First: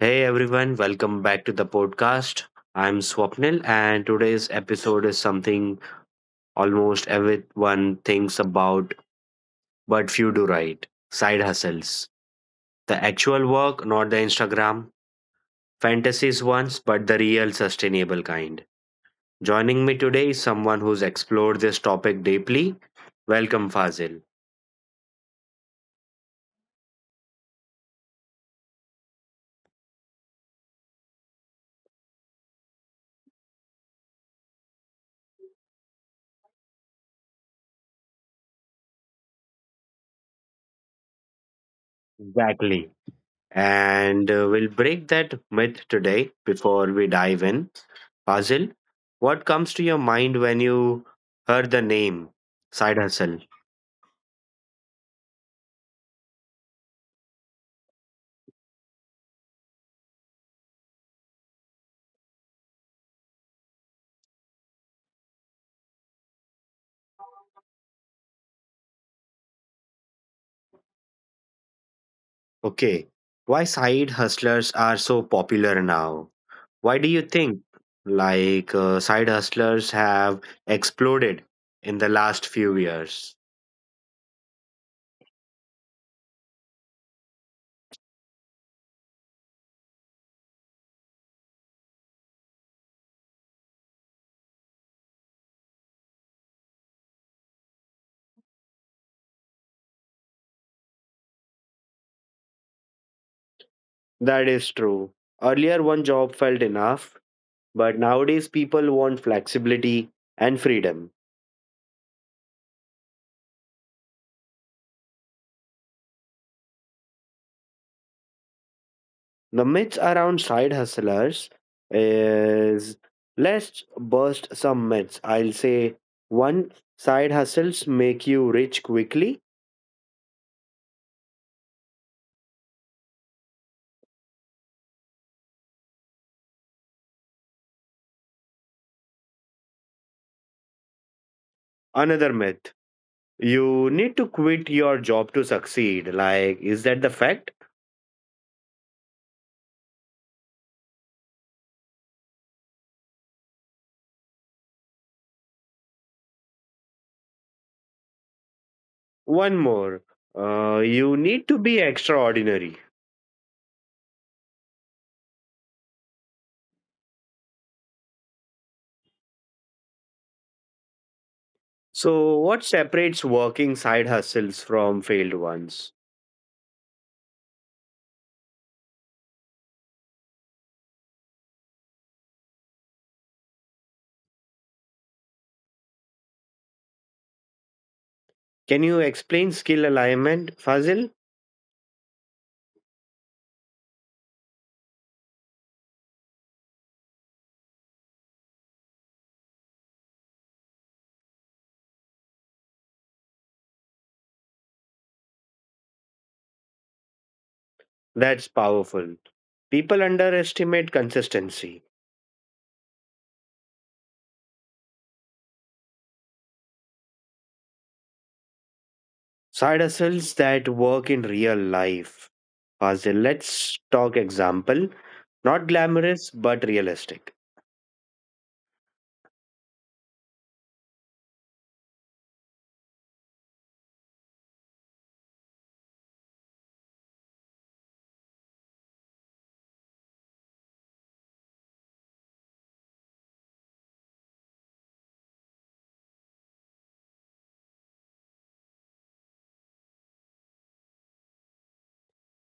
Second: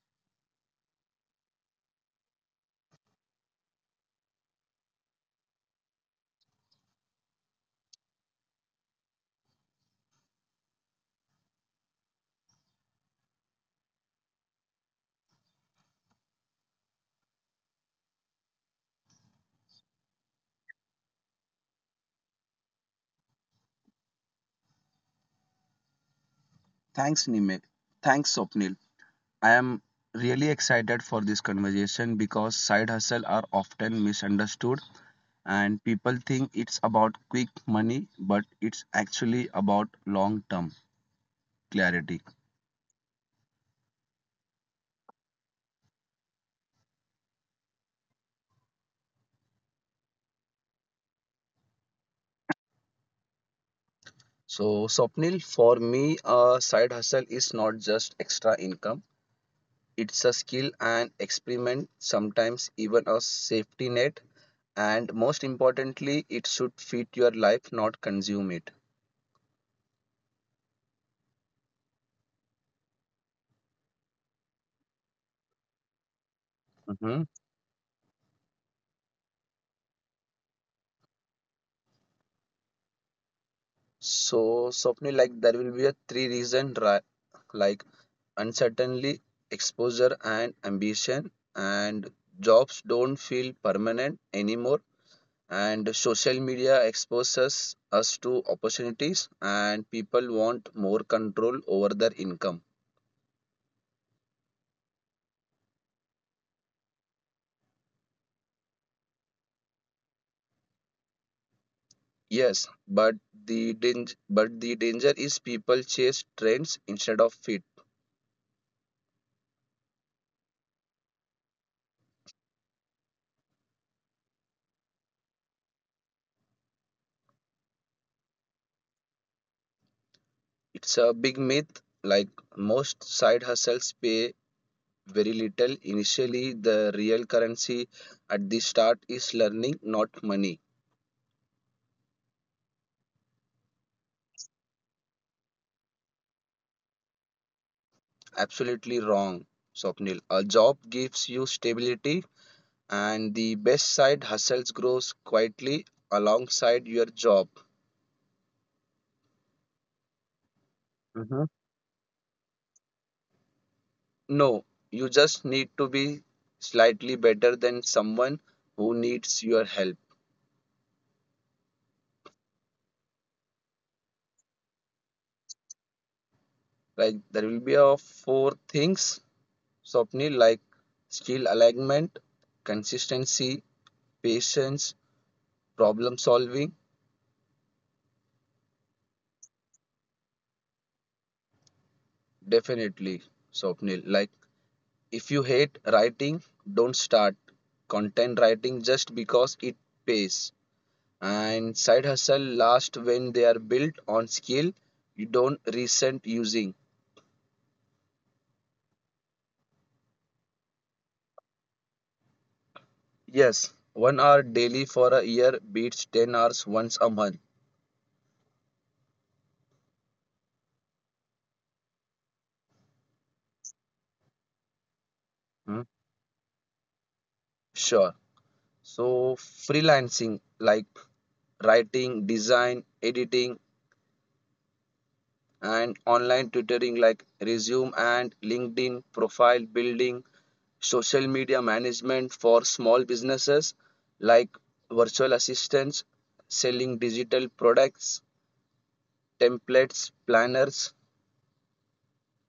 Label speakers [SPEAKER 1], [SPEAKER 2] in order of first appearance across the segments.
[SPEAKER 1] Hey everyone, welcome back to the podcast. I'm Swapnil, and today's episode is something almost everyone thinks about, but few do right side hustles. The actual work, not the Instagram, fantasies ones, but the real sustainable kind. Joining me today is someone who's explored this topic deeply. Welcome, Fazil.
[SPEAKER 2] Thanks, Nimit. Thanks, Swapnil. I am really excited for this conversation because side hustle are often misunderstood and people think it's about quick money, but it's actually about long term clarity.
[SPEAKER 1] Exactly. And we'll break that myth today before we dive in. Fazil, what comes to your mind when you heard the name side hustle?
[SPEAKER 2] So, Swapnil, for me, a side hustle is not just extra income, it's a skill and experiment, sometimes even a safety net. And most importantly, it should fit your life, not consume it.
[SPEAKER 1] Okay, why side hustlers are so popular now? Why do you
[SPEAKER 2] Mm-hmm.
[SPEAKER 1] think side hustlers have exploded in the last few years?
[SPEAKER 2] So, Swapnil, like there will be a three reason like uncertainty, exposure, and ambition, and jobs don't feel permanent anymore, and social media exposes us to opportunities, and people want more control over their income.
[SPEAKER 1] That is true. Earlier, one job felt enough, but nowadays people want flexibility and freedom.
[SPEAKER 2] Yes, but the danger is people chase trends instead of fit.
[SPEAKER 1] The myths around side hustlers is let's burst some myths. I'll say one side hustles make you rich quickly.
[SPEAKER 2] It's a big myth. Like most side hustles pay very little. Initially, the real currency at the start is learning, not money.
[SPEAKER 1] Another myth you need to quit your job to succeed. Like, is that the fact?
[SPEAKER 2] Absolutely wrong, Swapnil. A job gives you stability, and the best side hustles grows quietly alongside your job.
[SPEAKER 1] One more, you
[SPEAKER 2] Mhm.
[SPEAKER 1] need to be extraordinary.
[SPEAKER 2] No, you just need to be slightly better than someone who needs your help.
[SPEAKER 1] So, what separates working side hustles from failed ones?
[SPEAKER 2] Like there will be a four things, Swapnil, like skill alignment, consistency, patience, problem solving.
[SPEAKER 1] Can you explain skill alignment, Fazil?
[SPEAKER 2] Definitely, Swapnil. Like, if you hate writing, don't start content writing just because it pays. And side hustle last when they are built on skill you don't resent using.
[SPEAKER 1] That's powerful. People underestimate consistency.
[SPEAKER 2] Yes, 1 hour daily for a year beats 10 hours once a month.
[SPEAKER 1] Side hustles that work in real life. Fazil, let's talk example. Not
[SPEAKER 2] Hmm?
[SPEAKER 1] glamorous, but realistic.
[SPEAKER 2] Sure. So, freelancing like writing, design, editing, and online tutoring like resume and LinkedIn, profile building, social media management for small businesses like virtual assistants, selling digital products, templates, planners.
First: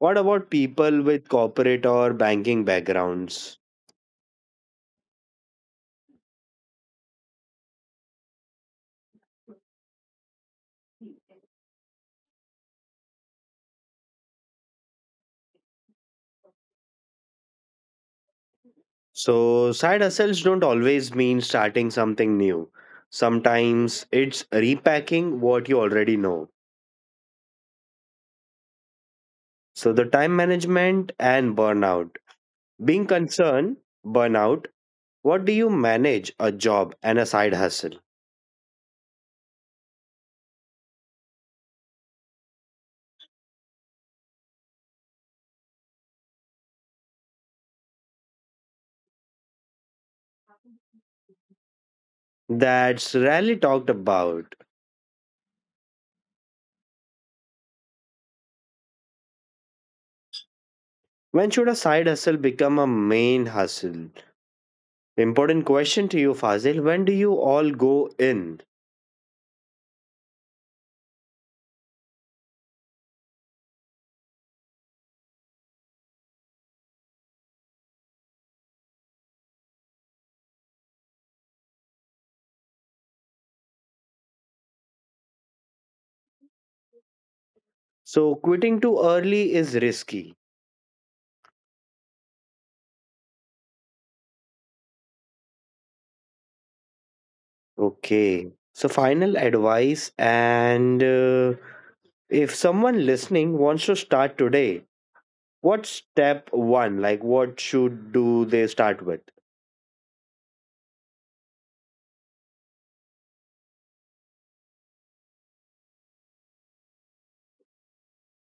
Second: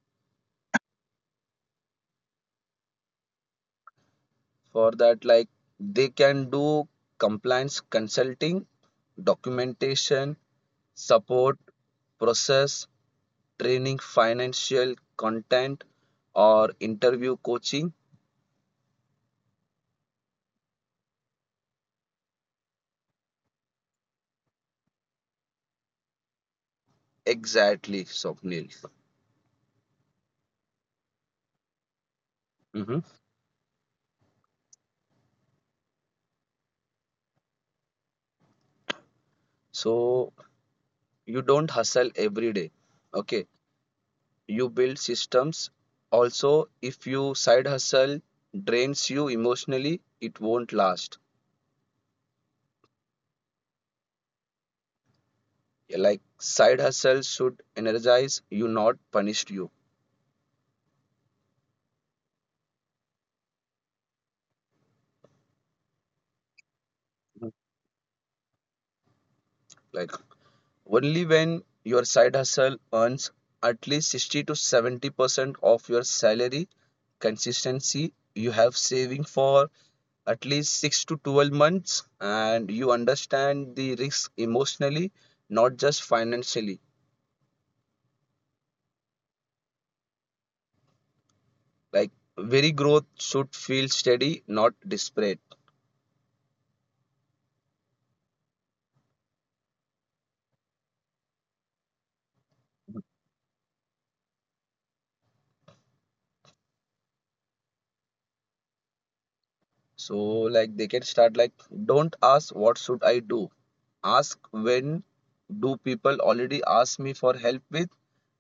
[SPEAKER 1] What about people with corporate or banking backgrounds?
[SPEAKER 2] For that, like they can do compliance consulting, documentation, support, process, training, financial content, or interview coaching.
[SPEAKER 1] So, side hustles don't always mean starting something new. Sometimes it's repacking what you already know.
[SPEAKER 2] Exactly, Swapnil.
[SPEAKER 1] So, the time management and burnout.
[SPEAKER 2] hmm
[SPEAKER 1] Being concerned, burnout. What do you manage a job and a side hustle?
[SPEAKER 2] So you don't hustle every day. Okay. You build systems. Also, if you side hustle drains you emotionally, it won't last.
[SPEAKER 1] That's rarely talked about.
[SPEAKER 2] Like side hustle should energize you, not punish you.
[SPEAKER 1] When should a side hustle become a main hustle? Important question to you, Fazil. When do you all go in?
[SPEAKER 2] Like only when your side hustle earns at least 60 to 70% of your salary, consistency you have saving for at least 6 to 12 months, and you understand the risk emotionally, not just financially.
[SPEAKER 1] So, quitting too early is risky.
[SPEAKER 2] Like very growth should feel steady, not desperate.
[SPEAKER 1] Okay. So, final advice and if someone listening wants to start today, what's step one? Like, what should do they start with?
[SPEAKER 2] So, like they can start like, don't ask what should I do, ask when do people already ask me for help with,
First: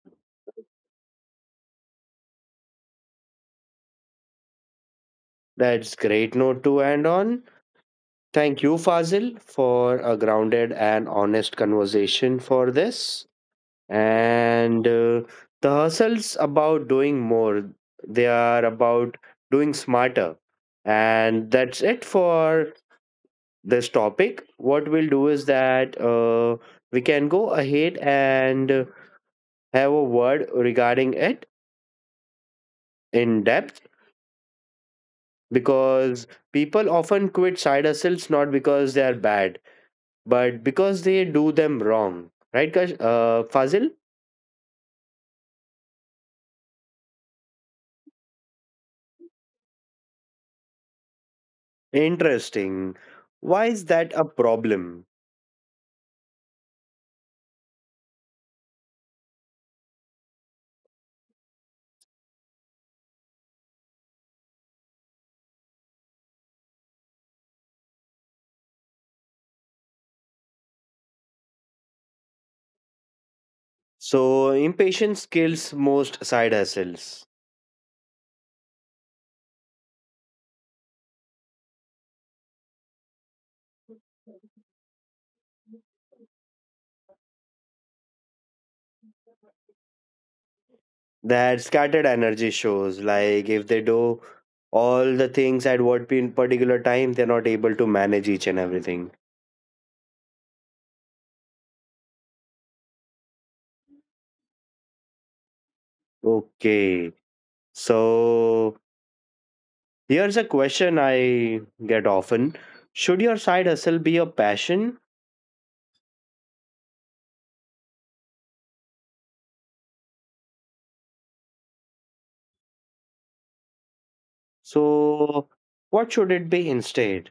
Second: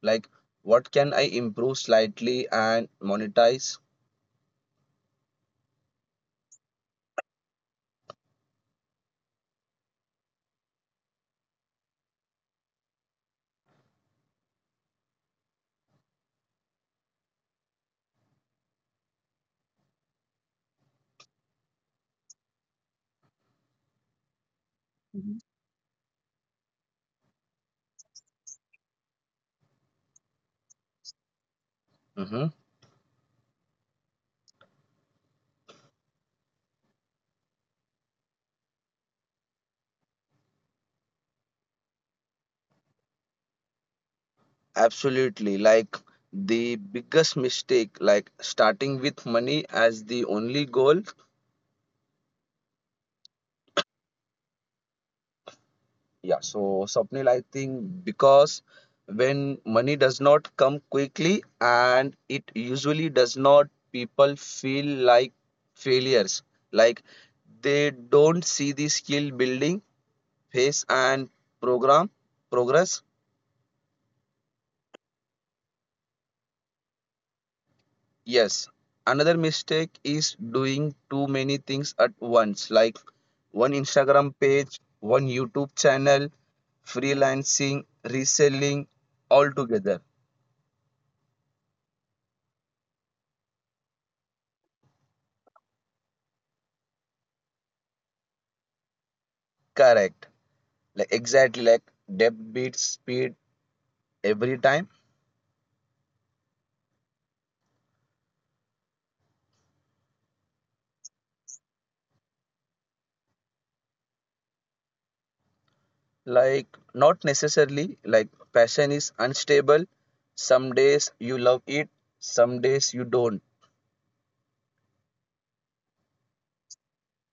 [SPEAKER 2] like what can I improve slightly and monetize.
[SPEAKER 1] That's great note to end on. Thank you, Fazil, for a grounded and honest conversation for this. And The hustle's about doing more, they are about doing smarter. And that's it for this topic. What we'll do is that we can go ahead and have a word regarding it
[SPEAKER 2] Mhm.
[SPEAKER 1] in depth because people often quit side hustles not because they are bad but because they do them wrong, right, Kash? Fazil?
[SPEAKER 2] Absolutely. Like the biggest mistake, like starting with money as the only goal.
[SPEAKER 1] Interesting. Why is that a problem?
[SPEAKER 2] Yeah. So, Swapnil, I think because when money does not come quickly, and it usually does not, people feel like failures. Like they don't see the skill building phase and program progress.
[SPEAKER 1] So, impatience kills most side hustles.
[SPEAKER 2] Yes, another mistake is doing too many things at once, like one Instagram page, one YouTube channel, freelancing, reselling, all together.
[SPEAKER 1] That scattered energy shows, like if they do all the things at what particular time, they're not able to manage each and everything.
[SPEAKER 2] Correct. Like exactly, like depth beats speed every time.
[SPEAKER 1] Okay, so here's a question I get often. Should your side hustle be a passion?
[SPEAKER 2] Like not necessarily, like passion is unstable. Some days you love it, some days you don't.
[SPEAKER 1] So, what should it be instead?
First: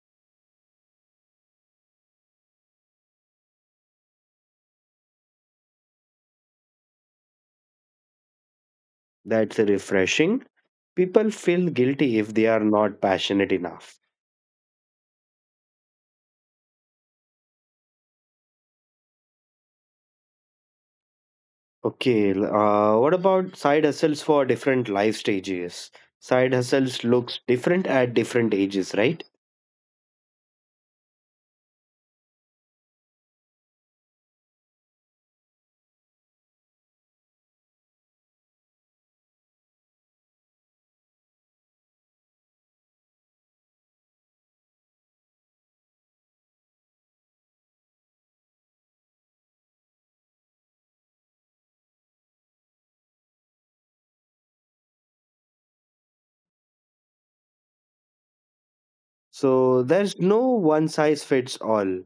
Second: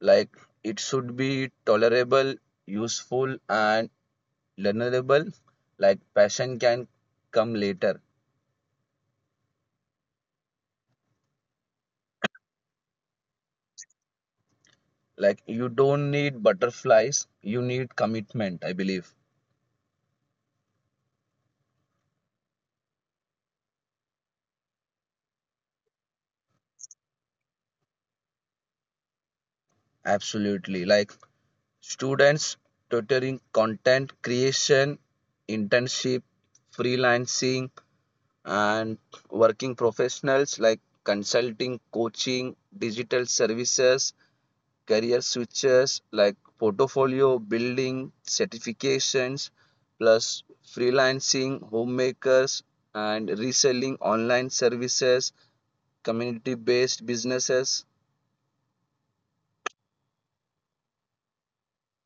[SPEAKER 2] Like it should be tolerable, useful and learnable, like passion can come later.
[SPEAKER 1] That's refreshing. People feel guilty if they are not passionate enough.
[SPEAKER 2] Like you don't need butterflies, you need commitment, I believe.
[SPEAKER 1] Okay, what about side hustles for different life stages? Side hustles looks different at different ages, right?
[SPEAKER 2] Absolutely, like students tutoring, content creation, internship, freelancing, and working professionals like consulting, coaching, digital services, career switches like portfolio building, certifications, plus freelancing, homemakers, and reselling online services, community based businesses.
[SPEAKER 1] So there's no one size fits all.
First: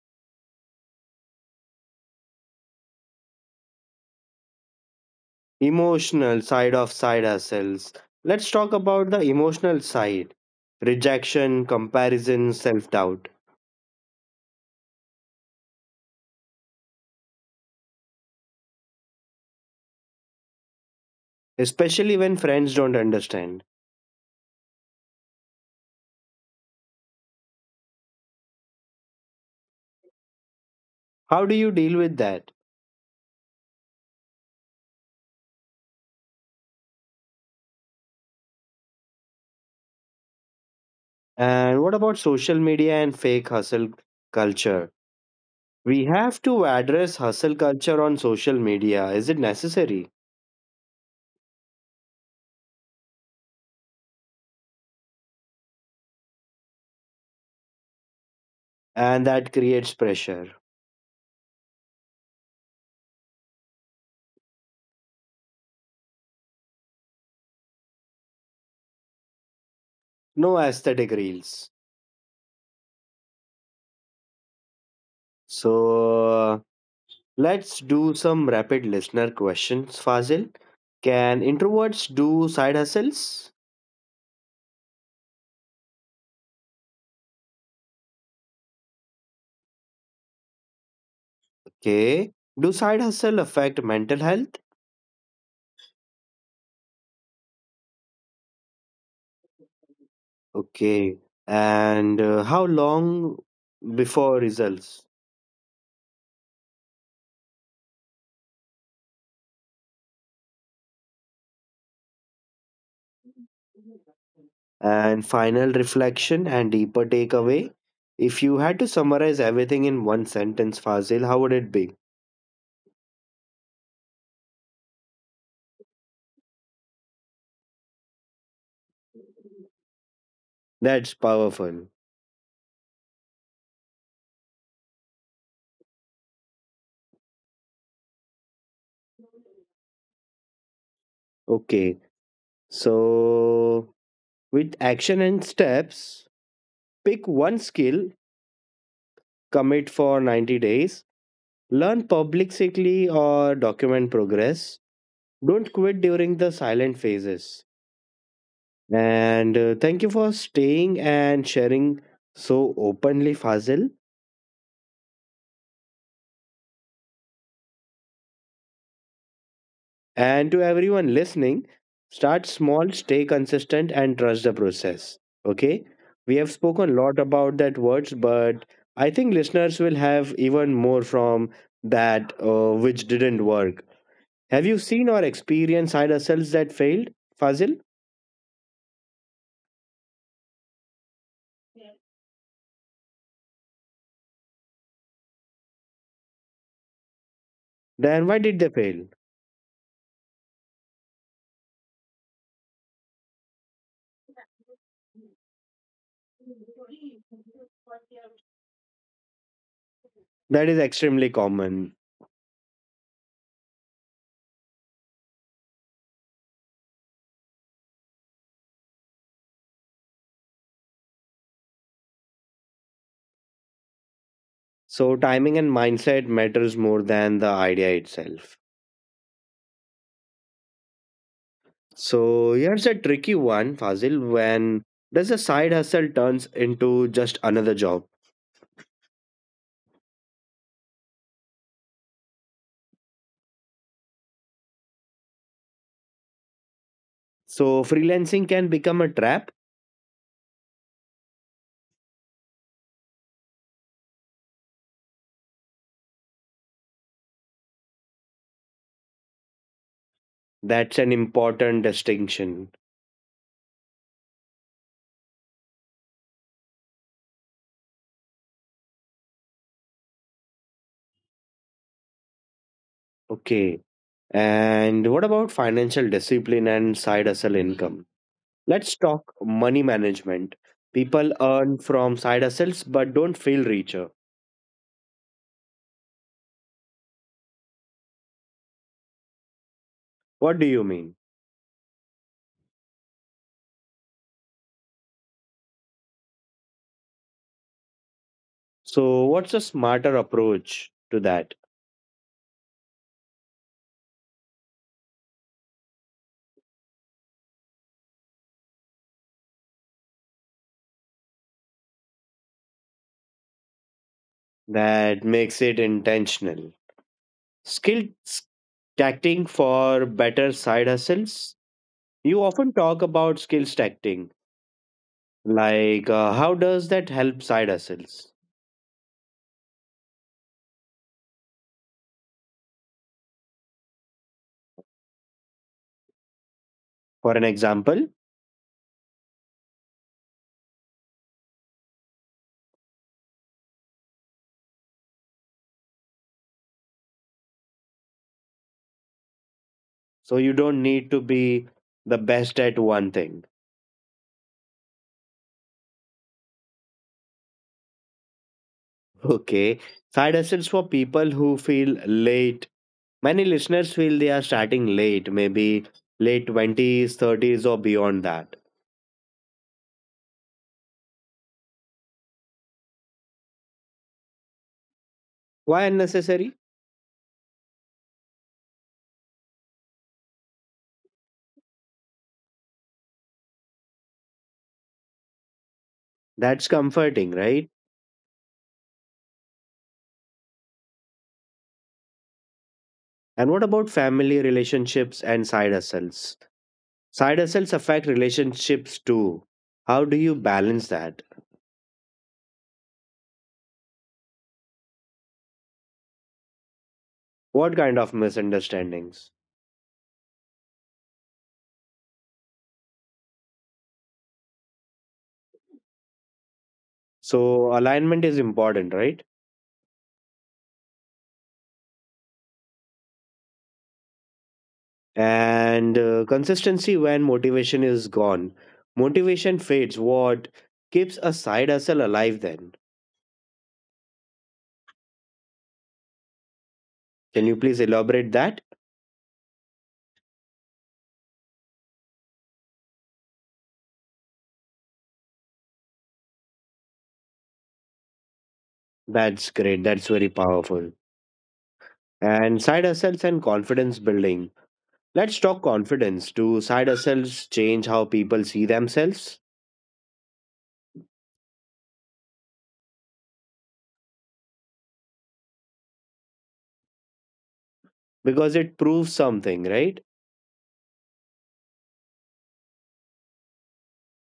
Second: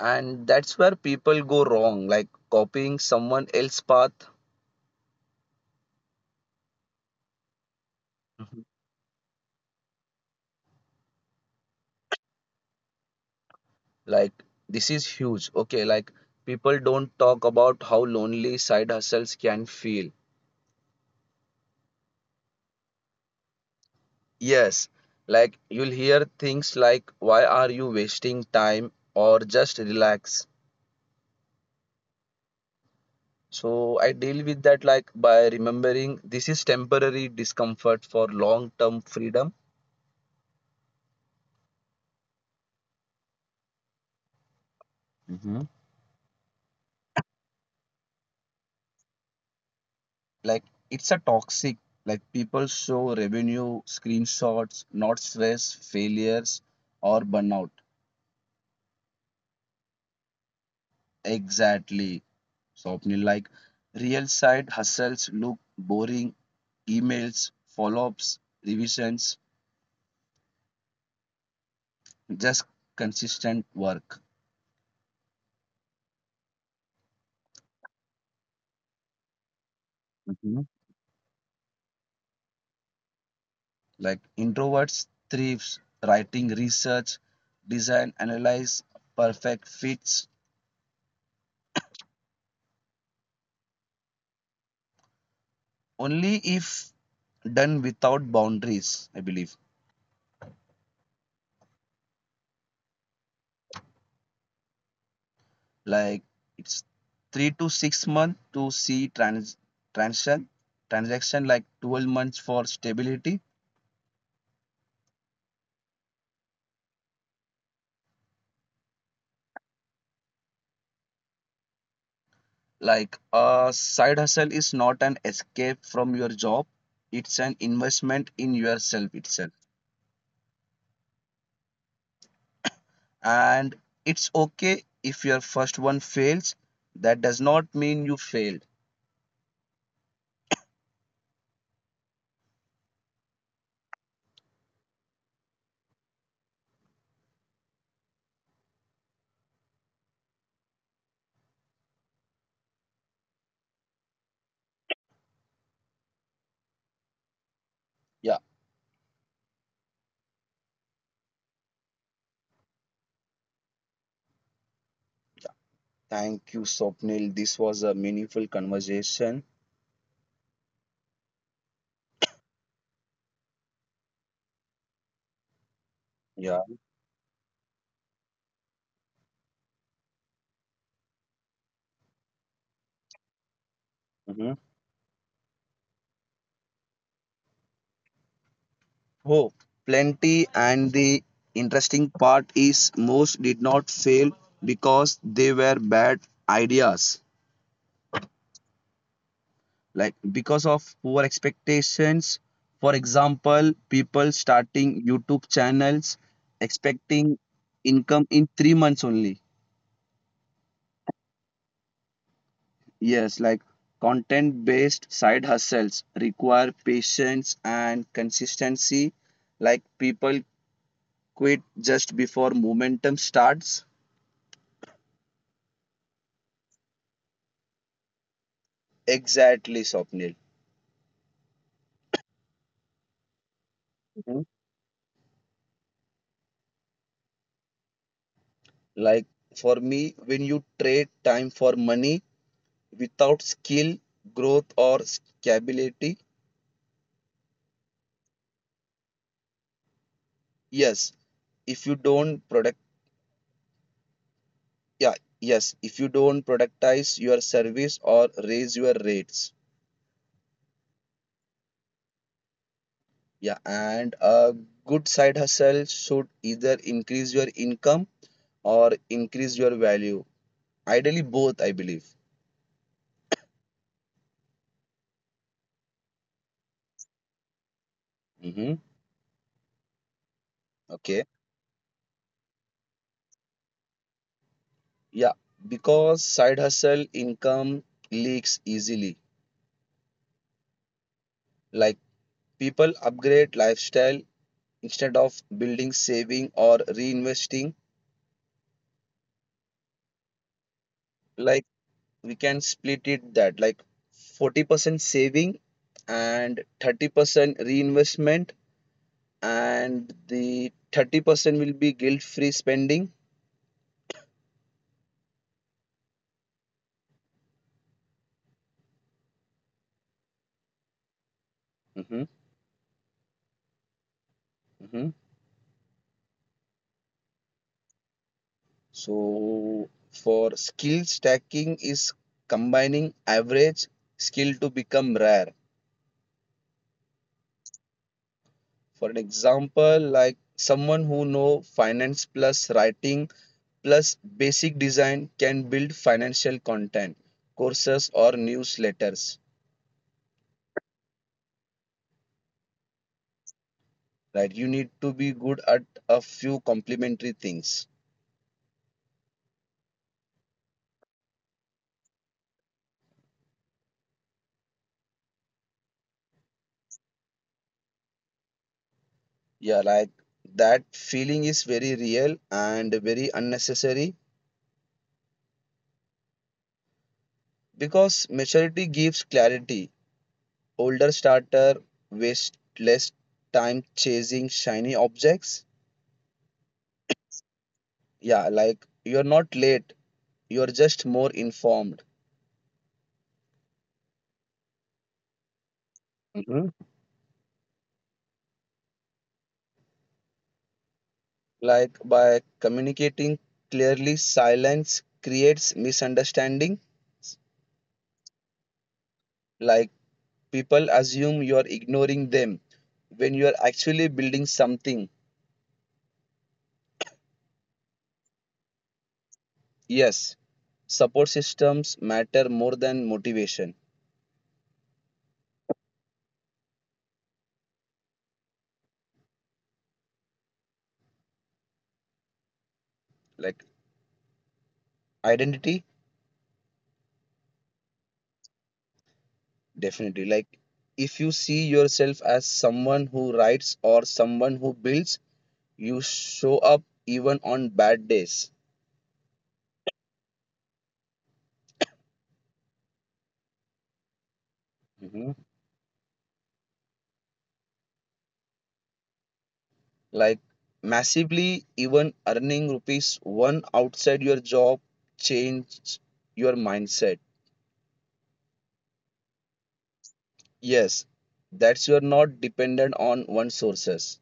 [SPEAKER 2] And that's where people go wrong, like copying someone else's path.
[SPEAKER 1] Emotional side of side hustles. Let's
[SPEAKER 2] Mhm.
[SPEAKER 1] talk about the emotional side. Rejection, comparison, self doubt,
[SPEAKER 2] Like, this is huge. Okay, like people don't talk about how lonely side hustles can feel.
[SPEAKER 1] especially when friends don't understand.
[SPEAKER 2] Yes, like you'll hear things like, why are you wasting time or just relax?
[SPEAKER 1] How do you deal with that?
[SPEAKER 2] So I deal with that like by remembering this is temporary discomfort for long-term freedom.
[SPEAKER 1] And what about social media and fake hustle culture?
[SPEAKER 2] hmm
[SPEAKER 1] We have to address hustle culture on social media. Is it necessary?
[SPEAKER 2] Like it's a toxic, like people show revenue screenshots, not stress, failures, or burnout.
[SPEAKER 1] And that creates pressure.
[SPEAKER 2] Exactly. So, Swapnil, like real side hustles look boring, emails, follow-ups, revisions.
[SPEAKER 1] No aesthetic reels.
[SPEAKER 2] Just consistent work.
[SPEAKER 1] So, let's do some rapid listener questions, Fazil.
[SPEAKER 2] Mhm.
[SPEAKER 1] Can introverts do side hustles?
[SPEAKER 2] Like introverts thrives writing, research, design, analyze, perfect fits.
[SPEAKER 1] Okay. Do side hustle affect mental health?
[SPEAKER 2] Only if done without boundaries, I believe.
[SPEAKER 1] Okay. And how long before results?
[SPEAKER 2] Like it's 3 to 6 months to see trans transaction transaction, like 12 months for stability.
[SPEAKER 1] And final reflection and deeper takeaway. If you had to summarize everything in one sentence, Fazil, how would it be?
[SPEAKER 2] Like a side hustle is not an escape from your job; it's an investment in yourself itself.
[SPEAKER 1] That's powerful.
[SPEAKER 2] And it's okay if your first one fails, that does not mean you failed.
[SPEAKER 1] Okay. So, with action and steps, pick one skill, commit for 90 days, learn publicly or document progress. Don't quit during the silent phases.
[SPEAKER 2] Yeah,
[SPEAKER 1] And Thank you for staying and sharing so openly, Fazil.
[SPEAKER 2] thank you, Swapnil, this was a meaningful conversation.
[SPEAKER 1] And to everyone listening, start small, stay consistent, and trust the process. Okay? We have
[SPEAKER 2] Yeah.
[SPEAKER 1] spoken a lot about that words, but I think listeners will have even more from that, which didn't work. Have
[SPEAKER 2] Mhm.
[SPEAKER 1] you seen or experienced higher cells that failed, Fazil?
[SPEAKER 2] Oh, plenty. And the interesting part is most did not fail because they were bad ideas.
[SPEAKER 1] Then why did they fail?
[SPEAKER 2] Like because of poor expectations, for example, people starting YouTube channels expecting income in 3 months only.
[SPEAKER 1] That is extremely common.
[SPEAKER 2] Yes, like content based side hustles require patience and consistency. Like people quit just before momentum starts.
[SPEAKER 1] So timing and mindset matters more than the idea itself.
[SPEAKER 2] Exactly, Swapnil.
[SPEAKER 1] So here's a tricky one, Fazil.
[SPEAKER 2] Mhm.
[SPEAKER 1] When does a side hustle turns into just another job?
[SPEAKER 2] Like for me, when you trade time for money without skill, growth, or scalability,
[SPEAKER 1] So freelancing can become a trap.
[SPEAKER 2] yes, if you don't product, yeah, yes, if you don't productize your service or raise your rates.
[SPEAKER 1] That's an important distinction.
[SPEAKER 2] Yeah, and a good side hustle should either increase your income or increase your value. Ideally, both, I believe.
[SPEAKER 1] Okay. And what about financial discipline and side hustle income?
[SPEAKER 2] Mm-hmm.
[SPEAKER 1] Let's talk money management. People
[SPEAKER 2] Okay.
[SPEAKER 1] earn from side hustles but don't feel richer.
[SPEAKER 2] Yeah, because side hustle income leaks easily.
[SPEAKER 1] What do you mean?
[SPEAKER 2] Like people upgrade lifestyle instead of building, saving, or reinvesting.
[SPEAKER 1] So what's a smarter approach to that
[SPEAKER 2] Like we can split it, that like 40% saving and 30% reinvestment, and the 30% will be guilt free spending.
[SPEAKER 1] that makes it intentional? Skills Tacting for better side hustles.
[SPEAKER 2] Mm-hmm.
[SPEAKER 1] You often talk about skills tacting.
[SPEAKER 2] Mm-hmm.
[SPEAKER 1] Like, how does that help side hustles?
[SPEAKER 2] So, for skill stacking is combining average skill to become rare.
[SPEAKER 1] For an example,
[SPEAKER 2] For an example, like someone who know finance plus writing plus basic design can build financial content, courses or newsletters.
[SPEAKER 1] so you don't need to be the best at one thing.
[SPEAKER 2] Right? You need to be good at a few complementary things.
[SPEAKER 1] Okay. Side hustles for people who feel late. Many listeners feel they are starting late, maybe late 20s, 30s, or beyond that.
[SPEAKER 2] Yeah, like that feeling is very real and very unnecessary.
[SPEAKER 1] Why unnecessary?
[SPEAKER 2] Because maturity gives clarity. Older starter waste less time chasing shiny objects.
[SPEAKER 1] That's comforting, right?
[SPEAKER 2] Yeah, like you're not late, you're just more informed.
[SPEAKER 1] And what about family relationships and side hustles?
[SPEAKER 2] hmm
[SPEAKER 1] Side hustles affect relationships too. How do you balance that?
[SPEAKER 2] Like by communicating clearly, silence creates misunderstanding.
[SPEAKER 1] What kind of misunderstandings?
[SPEAKER 2] Like people assume you're ignoring them when you're actually building something.
[SPEAKER 1] So, alignment is important, right?
[SPEAKER 2] Yes. Support systems matter more than motivation.
[SPEAKER 1] And consistency when motivation is gone. Motivation fades. What keeps a side hustle alive then?
[SPEAKER 2] Like identity.
[SPEAKER 1] Can you please elaborate that?
[SPEAKER 2] Definitely, like if you see yourself as someone who writes or someone who builds, you show up even on bad days.
[SPEAKER 1] That's great. That's very powerful. And side hustles and confidence building. Let's
[SPEAKER 2] Mhm.
[SPEAKER 1] talk confidence. Do side hustles change how people see themselves?
[SPEAKER 2] Like massively, even earning rupees one outside your job change your mindset.
[SPEAKER 1] Because it proves something, right?
[SPEAKER 2] Yes, that's you're not dependent on one sources.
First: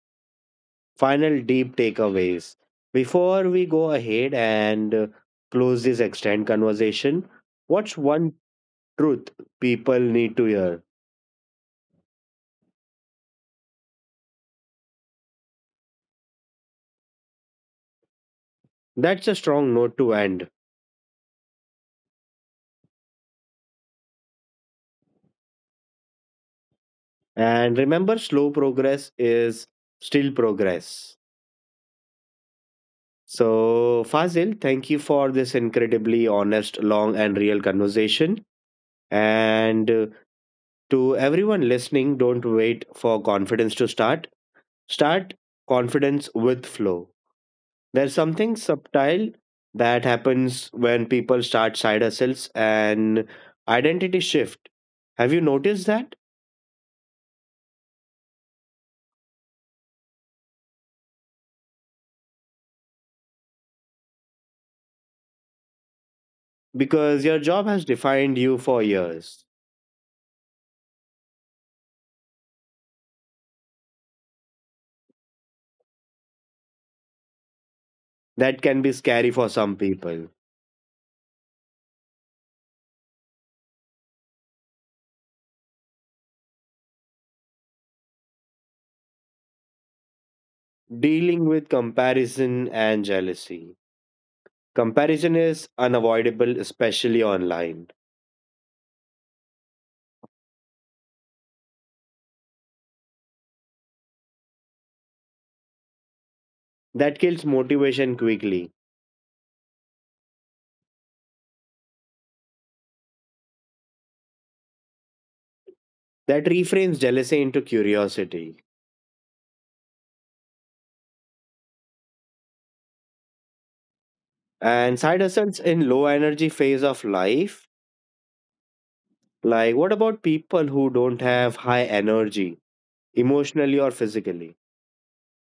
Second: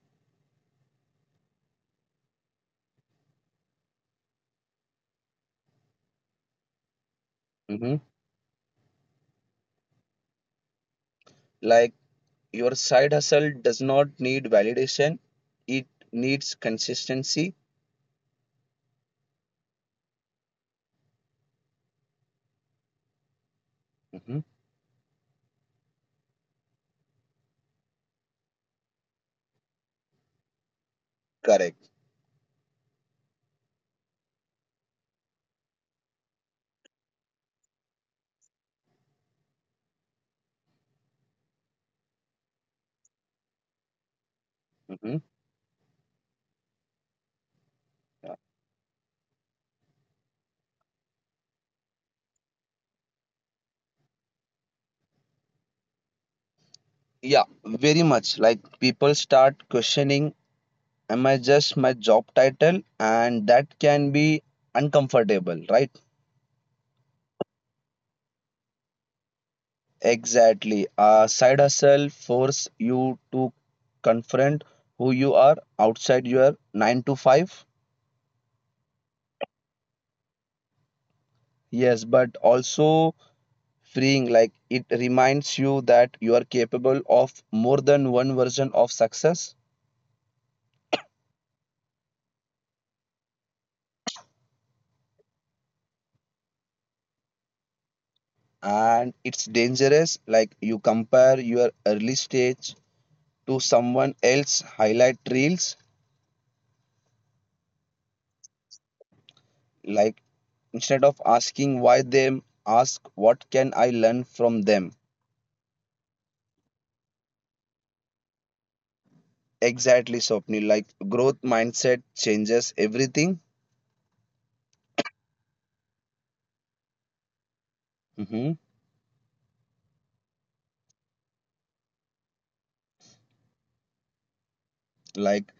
[SPEAKER 1] Final deep takeaways. Before we go ahead and close this extended conversation, what's
[SPEAKER 2] Mhm.
[SPEAKER 1] one truth people need to hear?
[SPEAKER 2] Like your side hustle does not need validation, it needs consistency.
[SPEAKER 1] That's a strong note to end.
[SPEAKER 2] Mhm.
[SPEAKER 1] And remember, slow progress is still progress.
[SPEAKER 2] Correct.
[SPEAKER 1] So, Fazil, thank you for this incredibly honest, long, and real conversation. And To everyone listening, don't wait for confidence to start.
[SPEAKER 2] Mhm.
[SPEAKER 1] Start confidence with flow. There's
[SPEAKER 2] Yeah.
[SPEAKER 1] something subtle that happens when people start side hustles and identity shift. Have you noticed that?
[SPEAKER 2] Yeah, very much like people start questioning, am I just my job title, and that can be uncomfortable, right?
[SPEAKER 1] Because your job has defined you for years.
[SPEAKER 2] Exactly. Side hustle force you to confront who you are outside your 9 to 5.
[SPEAKER 1] That can be scary for some people.
[SPEAKER 2] Yes, but also freeing, like it reminds you that you are capable of more than one version of success.
[SPEAKER 1] Dealing with comparison and jealousy. Comparison is unavoidable, especially online.
[SPEAKER 2] And it's dangerous, like you compare your early stage to someone else highlight reels.
[SPEAKER 1] That kills motivation quickly.
[SPEAKER 2] Like instead of asking why them, ask what can I learn from them.
[SPEAKER 1] That reframes jealousy into curiosity.
[SPEAKER 2] Exactly, Swapnil, like growth mindset changes everything.
[SPEAKER 1] And side hustles in low energy phase of life.
[SPEAKER 2] hmm
[SPEAKER 1] Like, what about people who don't have high energy, emotionally or physically?
[SPEAKER 2] like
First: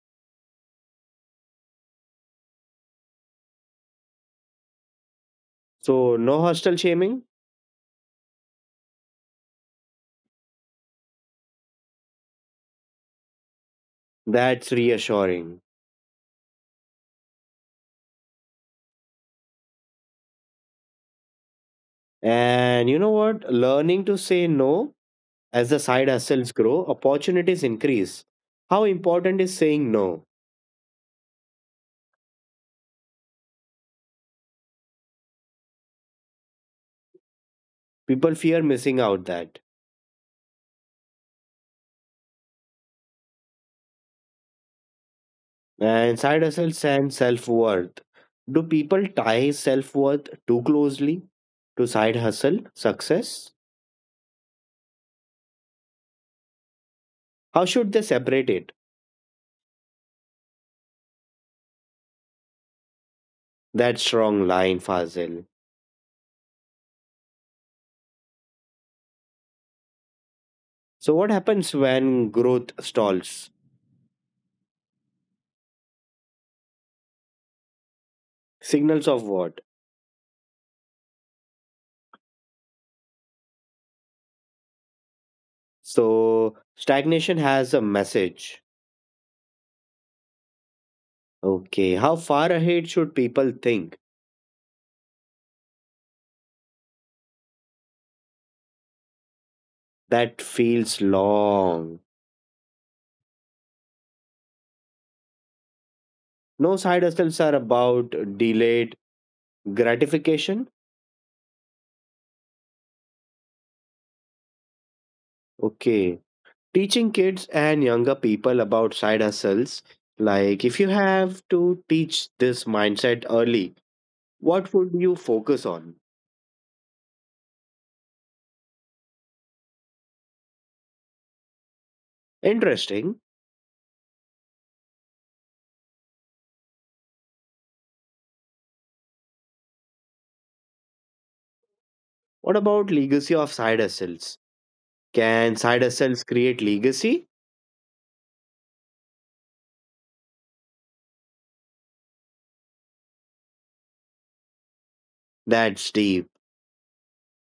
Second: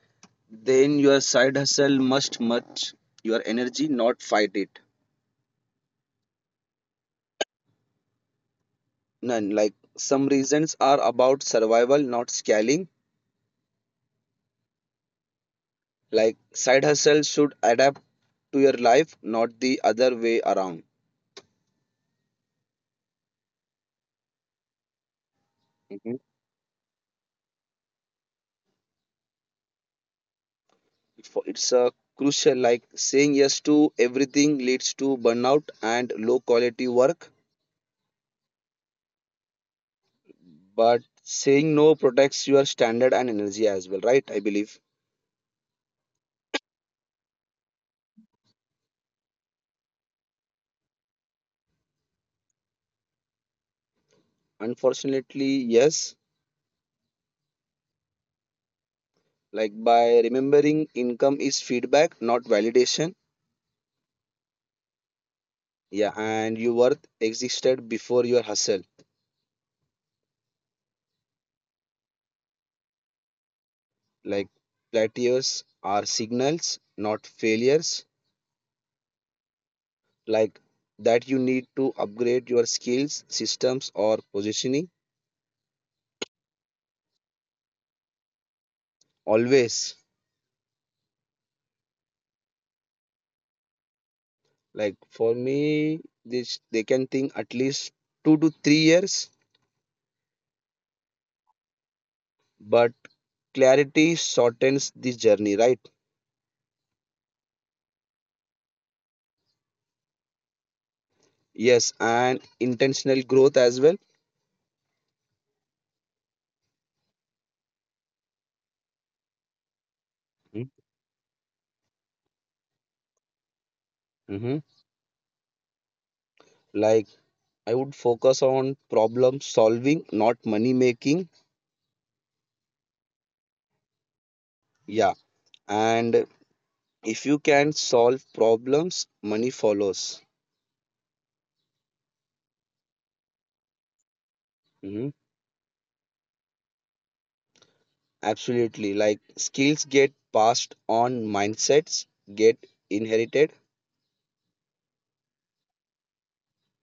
[SPEAKER 2] then your side hustle must match your energy, not fight it.
[SPEAKER 1] So, no hostile shaming?
[SPEAKER 2] None, like some reasons are about survival, not scaling.
[SPEAKER 1] That's reassuring.
[SPEAKER 2] Like side hustle should adapt to your life, not the other way around.
[SPEAKER 1] And you know what? Learning to say no as the side
[SPEAKER 2] Mhm.
[SPEAKER 1] hustles grow, opportunities increase. How important is saying no?
[SPEAKER 2] It's a crucial, like saying yes to everything leads to burnout and low quality work.
[SPEAKER 1] People fear missing out that.
[SPEAKER 2] But saying no protects your standard and energy as well, right? I believe.
[SPEAKER 1] And side hustles and self worth. Do people tie self worth too closely to side hustle success?
[SPEAKER 2] Unfortunately, yes.
[SPEAKER 1] How should they separate it?
[SPEAKER 2] Like by remembering, income is feedback, not validation.
[SPEAKER 1] That strong line, Fazil.
[SPEAKER 2] Yeah, and your worth existed before your hustle.
[SPEAKER 1] So what happens when growth stalls?
[SPEAKER 2] Like plateaus are signals, not failures.
[SPEAKER 1] Signals of what?
[SPEAKER 2] Like that you need to upgrade your skills, systems or positioning.
[SPEAKER 1] So stagnation has a message.
[SPEAKER 2] Always.
[SPEAKER 1] Okay, how far ahead should people think?
[SPEAKER 2] Like for me, this they can think at least 2 to 3 years.
[SPEAKER 1] That feels long.
[SPEAKER 2] But clarity shortens this journey, right?
[SPEAKER 1] No side hustles are about delayed gratification.
[SPEAKER 2] Yes, and intentional growth as well.
[SPEAKER 1] Okay, teaching kids and younger people about side hustles. Like if you have to teach this mindset early,
[SPEAKER 2] Mm-hmm.
[SPEAKER 1] what would you focus on?
[SPEAKER 2] Like I would focus on problem solving, not money making.
[SPEAKER 1] Interesting.
[SPEAKER 2] Yeah, and if you can solve problems, money follows.
[SPEAKER 1] What about legacy of side hustles? Can side
[SPEAKER 2] Mhm.
[SPEAKER 1] hustles create legacy?
[SPEAKER 2] Absolutely, like skills get passed on, mindsets get inherited.
[SPEAKER 1] That's deep.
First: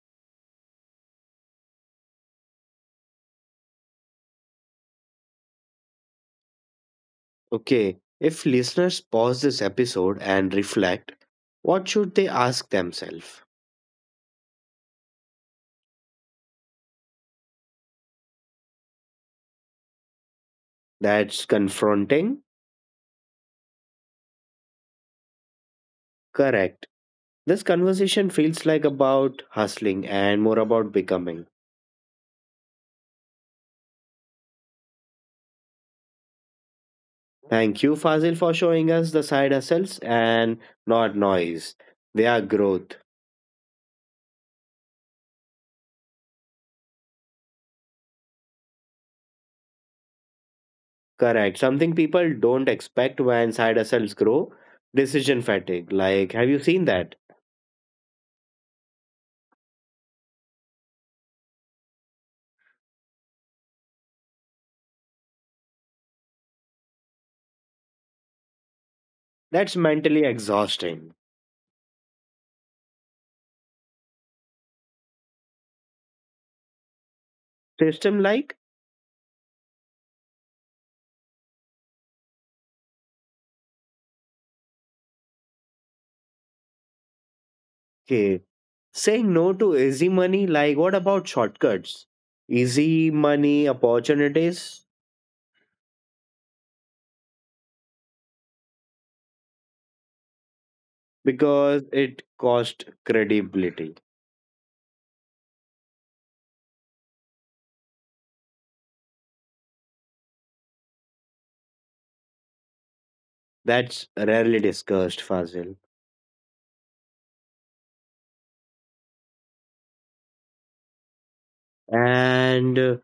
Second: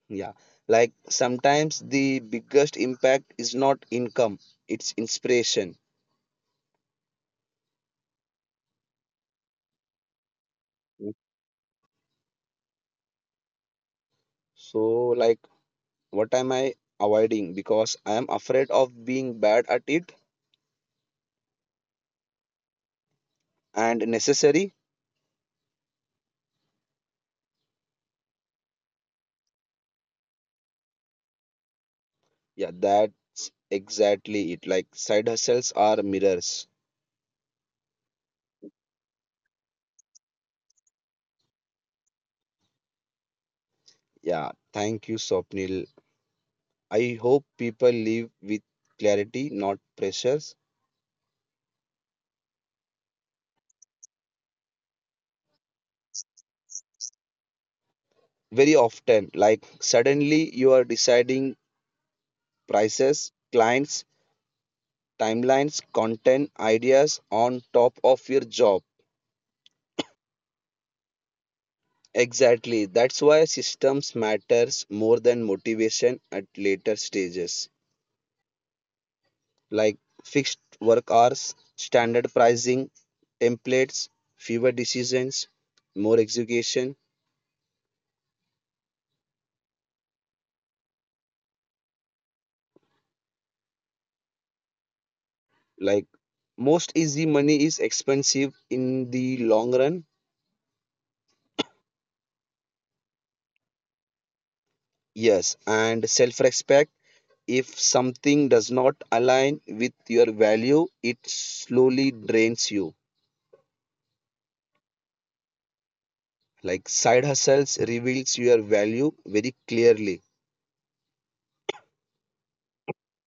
[SPEAKER 2] Yeah, like sometimes the biggest impact is not income, it's inspiration.
[SPEAKER 1] Okay, if listeners pause this episode and
[SPEAKER 2] Mm.
[SPEAKER 1] reflect, what should they ask themselves?
[SPEAKER 2] So, like what am I avoiding because I am afraid of being bad at it.
[SPEAKER 1] That's confronting.
[SPEAKER 2] And necessary.
[SPEAKER 1] Correct. This conversation feels like about hustling and more about becoming.
[SPEAKER 2] Yeah, that's exactly it, like side hustles are mirrors.
[SPEAKER 1] Thank you, Fazil, for showing us the side hustles and not noise. They are growth.
[SPEAKER 2] Yeah, thank you, Swapnil. I hope people live with clarity, not pressures.
[SPEAKER 1] Correct. Something people don't expect when side hustles grow decision fatigue. Like, have you seen that?
[SPEAKER 2] Very often, like suddenly you are deciding prices, clients, timelines, content, ideas on top of your job.
[SPEAKER 1] That's mentally exhausting.
[SPEAKER 2] Exactly. That's why systems matters more than motivation at later stages.
[SPEAKER 1] System like,
[SPEAKER 2] Like fixed work hours, standard pricing, templates, fewer decisions, more execution.
[SPEAKER 1] okay, saying no to easy money, like what about shortcuts? Easy money opportunities
[SPEAKER 2] Like most easy money is expensive in the long run.
[SPEAKER 1] because it cost credibility.
[SPEAKER 2] Yes, and self respect, if something does not align with your value it slowly drains you.
[SPEAKER 1] That's rarely discussed, Fazil.
[SPEAKER 2] Like side hustles reveals your value very clearly.
[SPEAKER 1] And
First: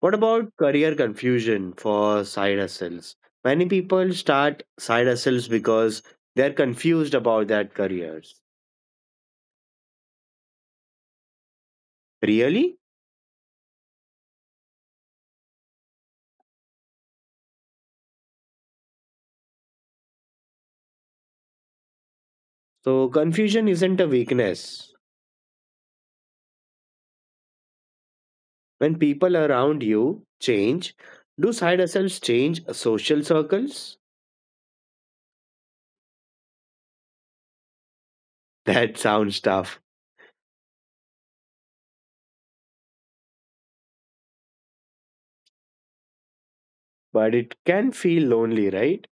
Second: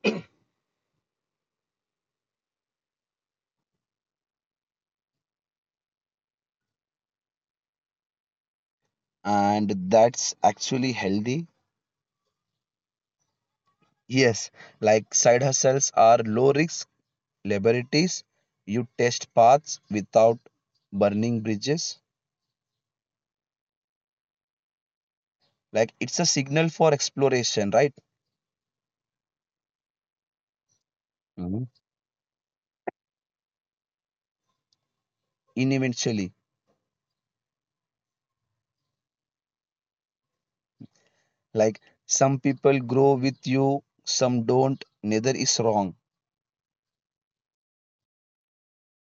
[SPEAKER 1] What about career confusion for side hustles? Many people start side hustles because they're confused about their careers.
[SPEAKER 2] And that's actually healthy.
[SPEAKER 1] Really?
[SPEAKER 2] Yes, like side hustles are low risk liberties, you test paths without burning bridges.
[SPEAKER 1] So, confusion isn't a weakness.
[SPEAKER 2] Like it's a signal for exploration, right?
[SPEAKER 1] When people around you change, do side hustles change social circles?
[SPEAKER 2] In eventually.
[SPEAKER 1] That sounds tough,
[SPEAKER 2] Like some people grow with you, some don't. Neither is wrong.
[SPEAKER 1] but it can feel lonely, right?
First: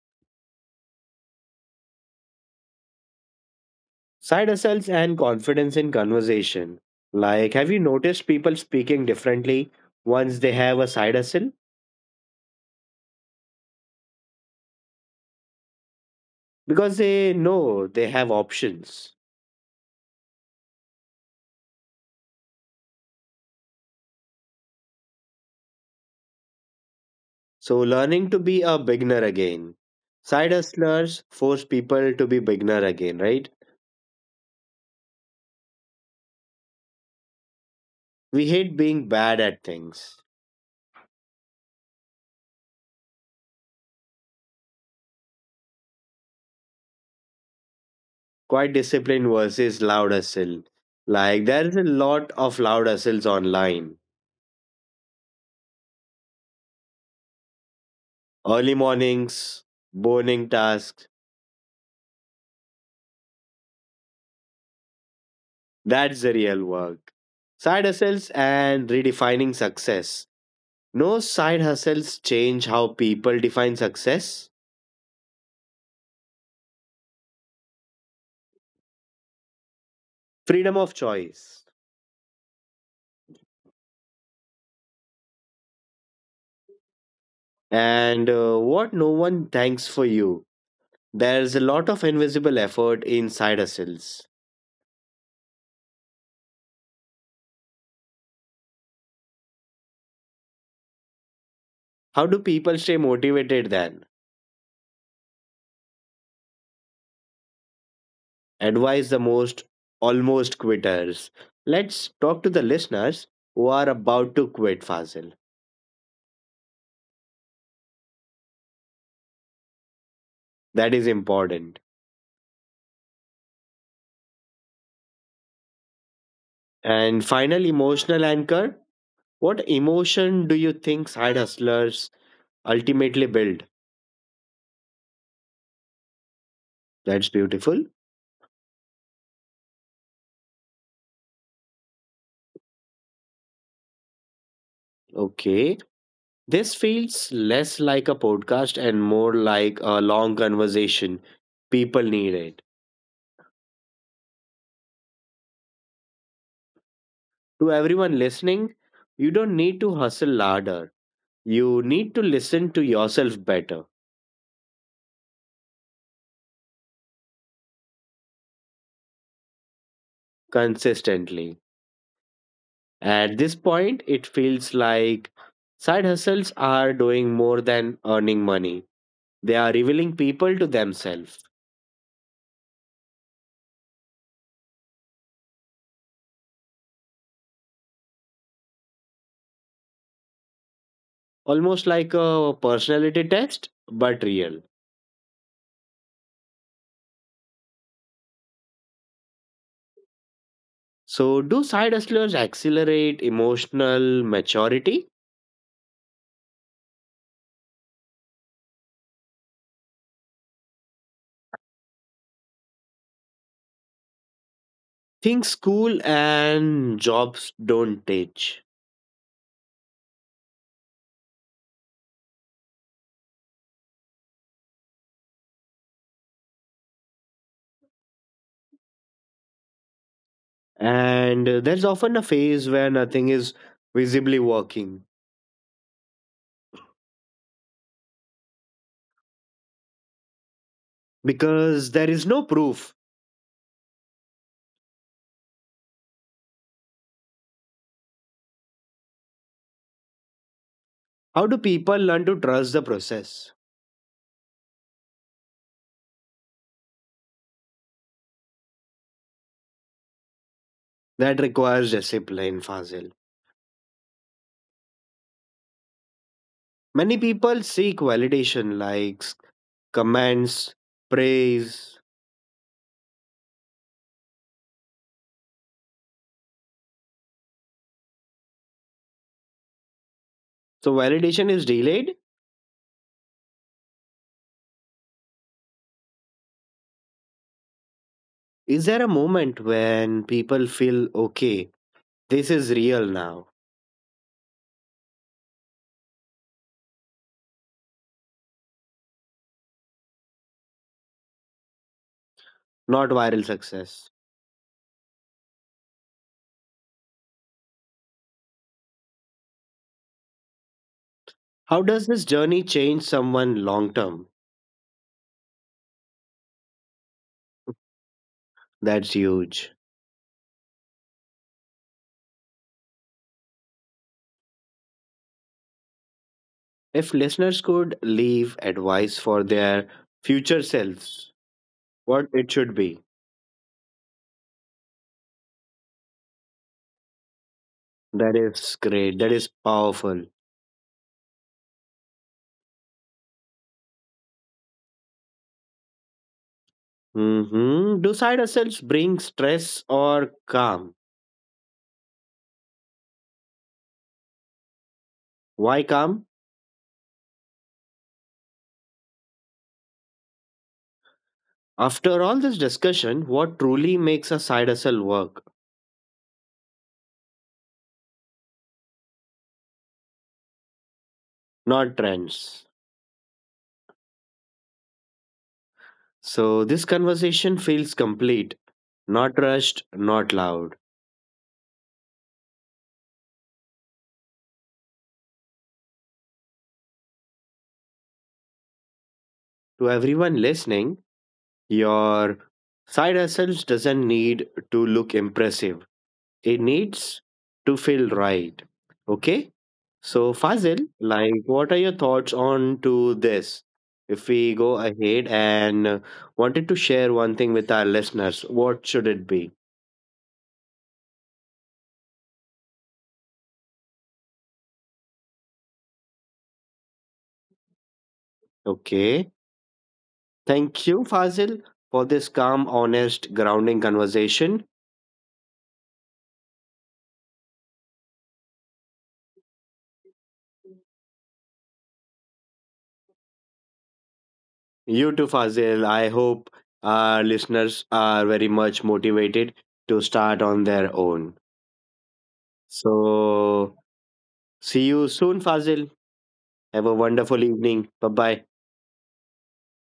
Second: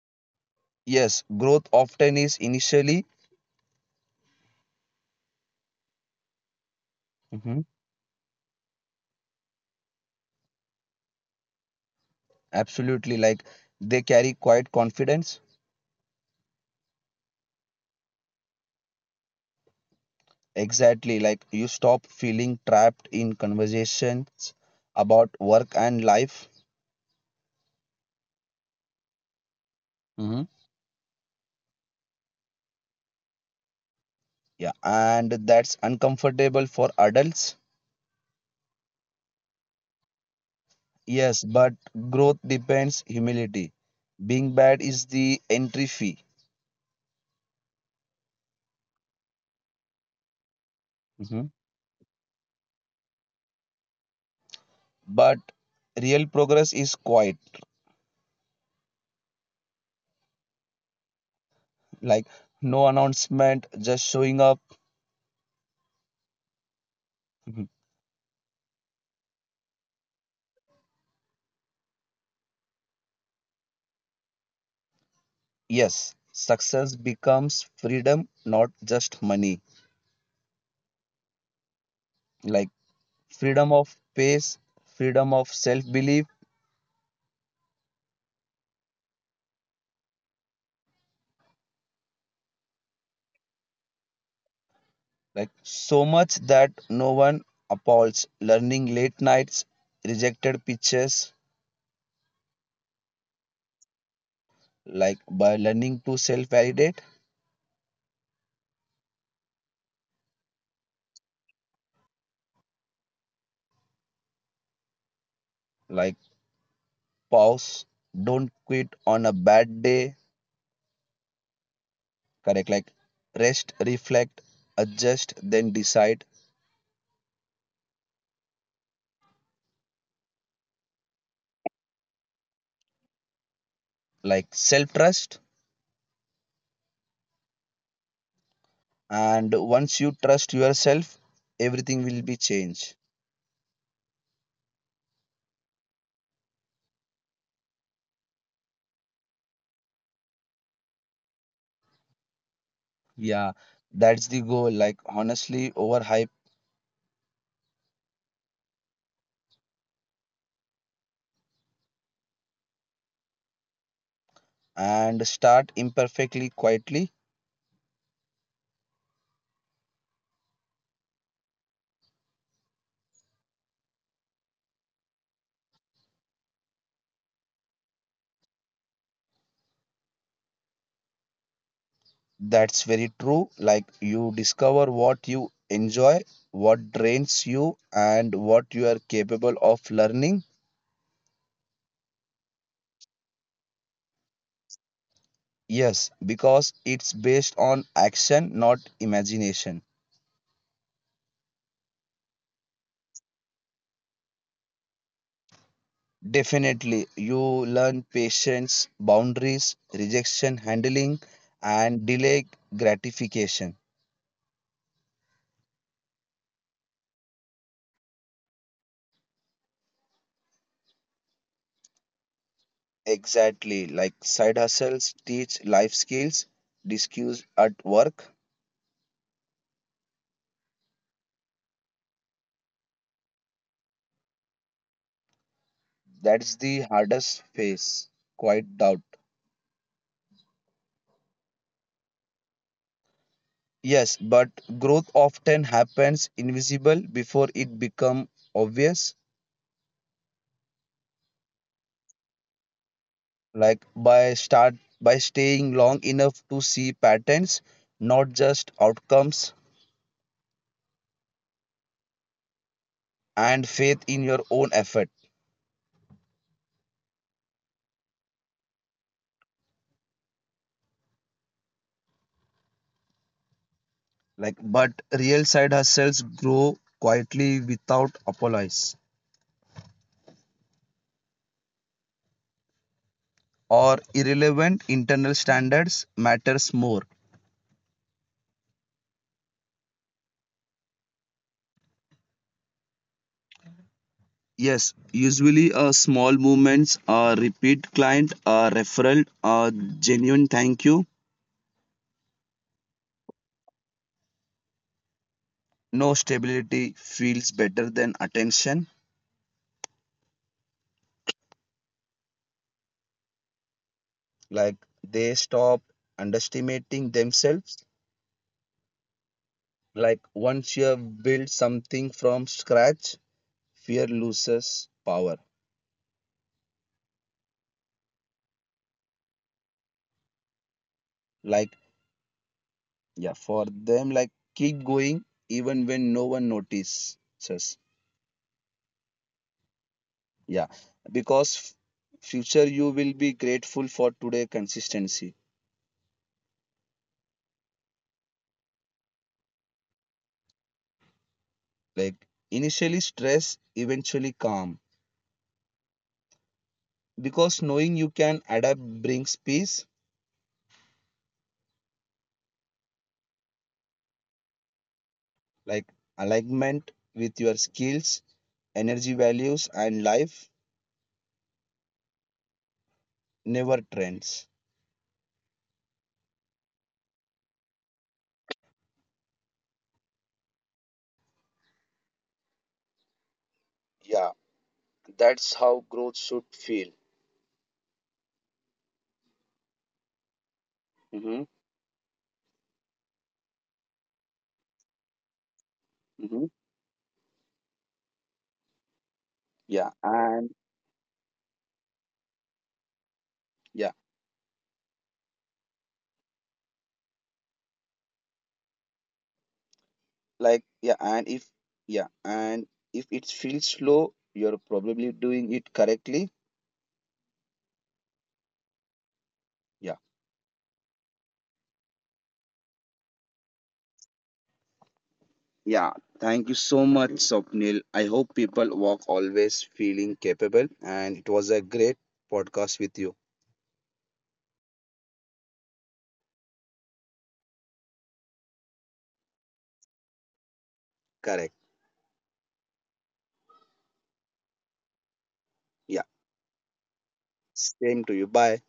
[SPEAKER 2] Yes, growth often is initially.
[SPEAKER 1] Side hustles and confidence in conversation. Like,
[SPEAKER 2] Mhm.
[SPEAKER 1] have you noticed people speaking differently once they have a side hustle?
[SPEAKER 2] Absolutely. Like they carry quiet confidence.
[SPEAKER 1] Because they know they have options.
[SPEAKER 2] Exactly. Like you stop feeling trapped in conversations about work and life.
[SPEAKER 1] So, learning to be a beginner again.
[SPEAKER 2] Mhm.
[SPEAKER 1] Side hustlers force people to be beginner again, right?
[SPEAKER 2] Yeah, and that's uncomfortable for adults.
[SPEAKER 1] We hate being bad at things.
[SPEAKER 2] Yes, but growth depends humility. Being bad is the entry fee.
[SPEAKER 1] Quiet discipline versus loud hustle. Like there is a lot of loud hustles online.
[SPEAKER 2] But real progress is quiet.
[SPEAKER 1] Early mornings, burning tasks.
[SPEAKER 2] Like no announcement, just showing up
[SPEAKER 1] That's the real work.
[SPEAKER 2] Mhm.
[SPEAKER 1] Side hustles and redefining success. No side hustles change how people define success.
[SPEAKER 2] Yes, success becomes freedom, not just money.
[SPEAKER 1] Freedom of choice.
[SPEAKER 2] Like freedom of pace, freedom of self belief.
[SPEAKER 1] And What no one thanks for you. There's a lot of invisible effort in side hustles.
[SPEAKER 2] Like so much that no one appalls, learning, late nights, rejected pitches.
[SPEAKER 1] How do people stay motivated then?
[SPEAKER 2] Like by learning to self validate.
[SPEAKER 1] Advise the most almost quitters. Let's talk to the listeners who are about to quit, Fazil.
[SPEAKER 2] Like pause, don't quit on a bad day.
[SPEAKER 1] That is important.
[SPEAKER 2] Correct, like rest, reflect, adjust, then decide.
[SPEAKER 1] And final emotional anchor. What emotion do you think side hustlers ultimately build?
[SPEAKER 2] Like self trust.
[SPEAKER 1] That's beautiful.
[SPEAKER 2] And once you trust yourself, everything will be changed.
[SPEAKER 1] Okay. This feels less like a podcast and more like a long conversation. People need it.
[SPEAKER 2] Yeah, that's the goal, like honestly overhype.
[SPEAKER 1] To everyone listening, you don't need to hustle harder. You need to listen to yourself better
[SPEAKER 2] And start imperfectly, quietly.
[SPEAKER 1] consistently. At this point, it feels like side hustles are doing more than earning money. They are revealing people to themselves,
[SPEAKER 2] That's very true, like you discover what you enjoy, what drains you, and what you are capable of learning.
[SPEAKER 1] almost like a personality test, but real.
[SPEAKER 2] Yes, because it's based on action, not imagination.
[SPEAKER 1] So, do side hustlers accelerate emotional maturity?
[SPEAKER 2] Definitely, you learn patience, boundaries, rejection handling, and delay gratification.
[SPEAKER 1] Things school and jobs don't teach.
[SPEAKER 2] Exactly, like side hustles teach life skills, discuss at work.
[SPEAKER 1] And There's often a phase where nothing is visibly working
[SPEAKER 2] That's the hardest phase, quite doubt.
[SPEAKER 1] because there is no proof.
[SPEAKER 2] Yes, but growth often happens invisible before it become obvious.
[SPEAKER 1] How do people learn to trust the process?
[SPEAKER 2] Like by staying long enough to see patterns, not just outcomes.
[SPEAKER 1] That requires discipline, Fazil.
[SPEAKER 2] And faith in your own effort.
[SPEAKER 1] Many people seek validation, likes, comments, praise.
[SPEAKER 2] Like, but real side hustles grow quietly without apologies,
[SPEAKER 1] So, validation is delayed.
[SPEAKER 2] or irrelevant internal standards matters more.
[SPEAKER 1] Is there a moment when people feel okay, this is real now,
[SPEAKER 2] Yes, usually small movements, a repeat client, a referral, a genuine thank you.
[SPEAKER 1] not viral success?
[SPEAKER 2] No, stability feels better than attention.
[SPEAKER 1] How does this journey change someone long term?
[SPEAKER 2] Like they stop underestimating themselves.
[SPEAKER 1] That's huge.
[SPEAKER 2] Like once you have built something from scratch, fear loses power.
[SPEAKER 1] If listeners could leave advice for their future selves,
[SPEAKER 2] Like,
[SPEAKER 1] what it should be,
[SPEAKER 2] yeah, for them, like keep going even when no one notices.
[SPEAKER 1] that is great, that is powerful.
[SPEAKER 2] Yeah, because future you will be grateful for today consistency.
[SPEAKER 1] Mm-hmm. Do side hustles bring stress or calm?
[SPEAKER 2] Like initially stress, eventually calm.
[SPEAKER 1] Why calm?
[SPEAKER 2] Because knowing you can adapt brings peace.
[SPEAKER 1] After all this discussion, what truly makes a side hustle work,
[SPEAKER 2] Like alignment with your skills, energy values, and life.
[SPEAKER 1] not trends?
[SPEAKER 2] Never trends.
[SPEAKER 1] So, this conversation feels complete, not rushed, not loud.
[SPEAKER 2] Yeah, that's how growth should feel.
[SPEAKER 1] To everyone listening,
[SPEAKER 2] Mm-hmm.
[SPEAKER 1] your side hustles doesn't need to look impressive, it
[SPEAKER 2] Mm-hmm.
[SPEAKER 1] needs to feel right. Okay? So,
[SPEAKER 2] Yeah,
[SPEAKER 1] Fazil,
[SPEAKER 2] and
[SPEAKER 1] like, what are your thoughts on to this? If we
[SPEAKER 2] yeah
[SPEAKER 1] go ahead and uh, wanted to share one thing with our listeners, what should it be?
[SPEAKER 2] like yeah and if it feels slow, you're probably doing it correctly.
[SPEAKER 1] Okay.
[SPEAKER 2] yeah
[SPEAKER 1] Thank you, Fazil, for this calm, honest, grounding conversation.
[SPEAKER 2] yeah thank you so much, Sopnil, I hope people walk always feeling capable and it was a great podcast with you.
[SPEAKER 1] You too, Fazil. I hope our listeners are very much motivated to start on their own.
[SPEAKER 2] Correct.
[SPEAKER 1] So, see you soon, Fazil. Have a
[SPEAKER 2] Yeah,
[SPEAKER 1] wonderful evening. Bye bye.
[SPEAKER 2] same to you. Bye.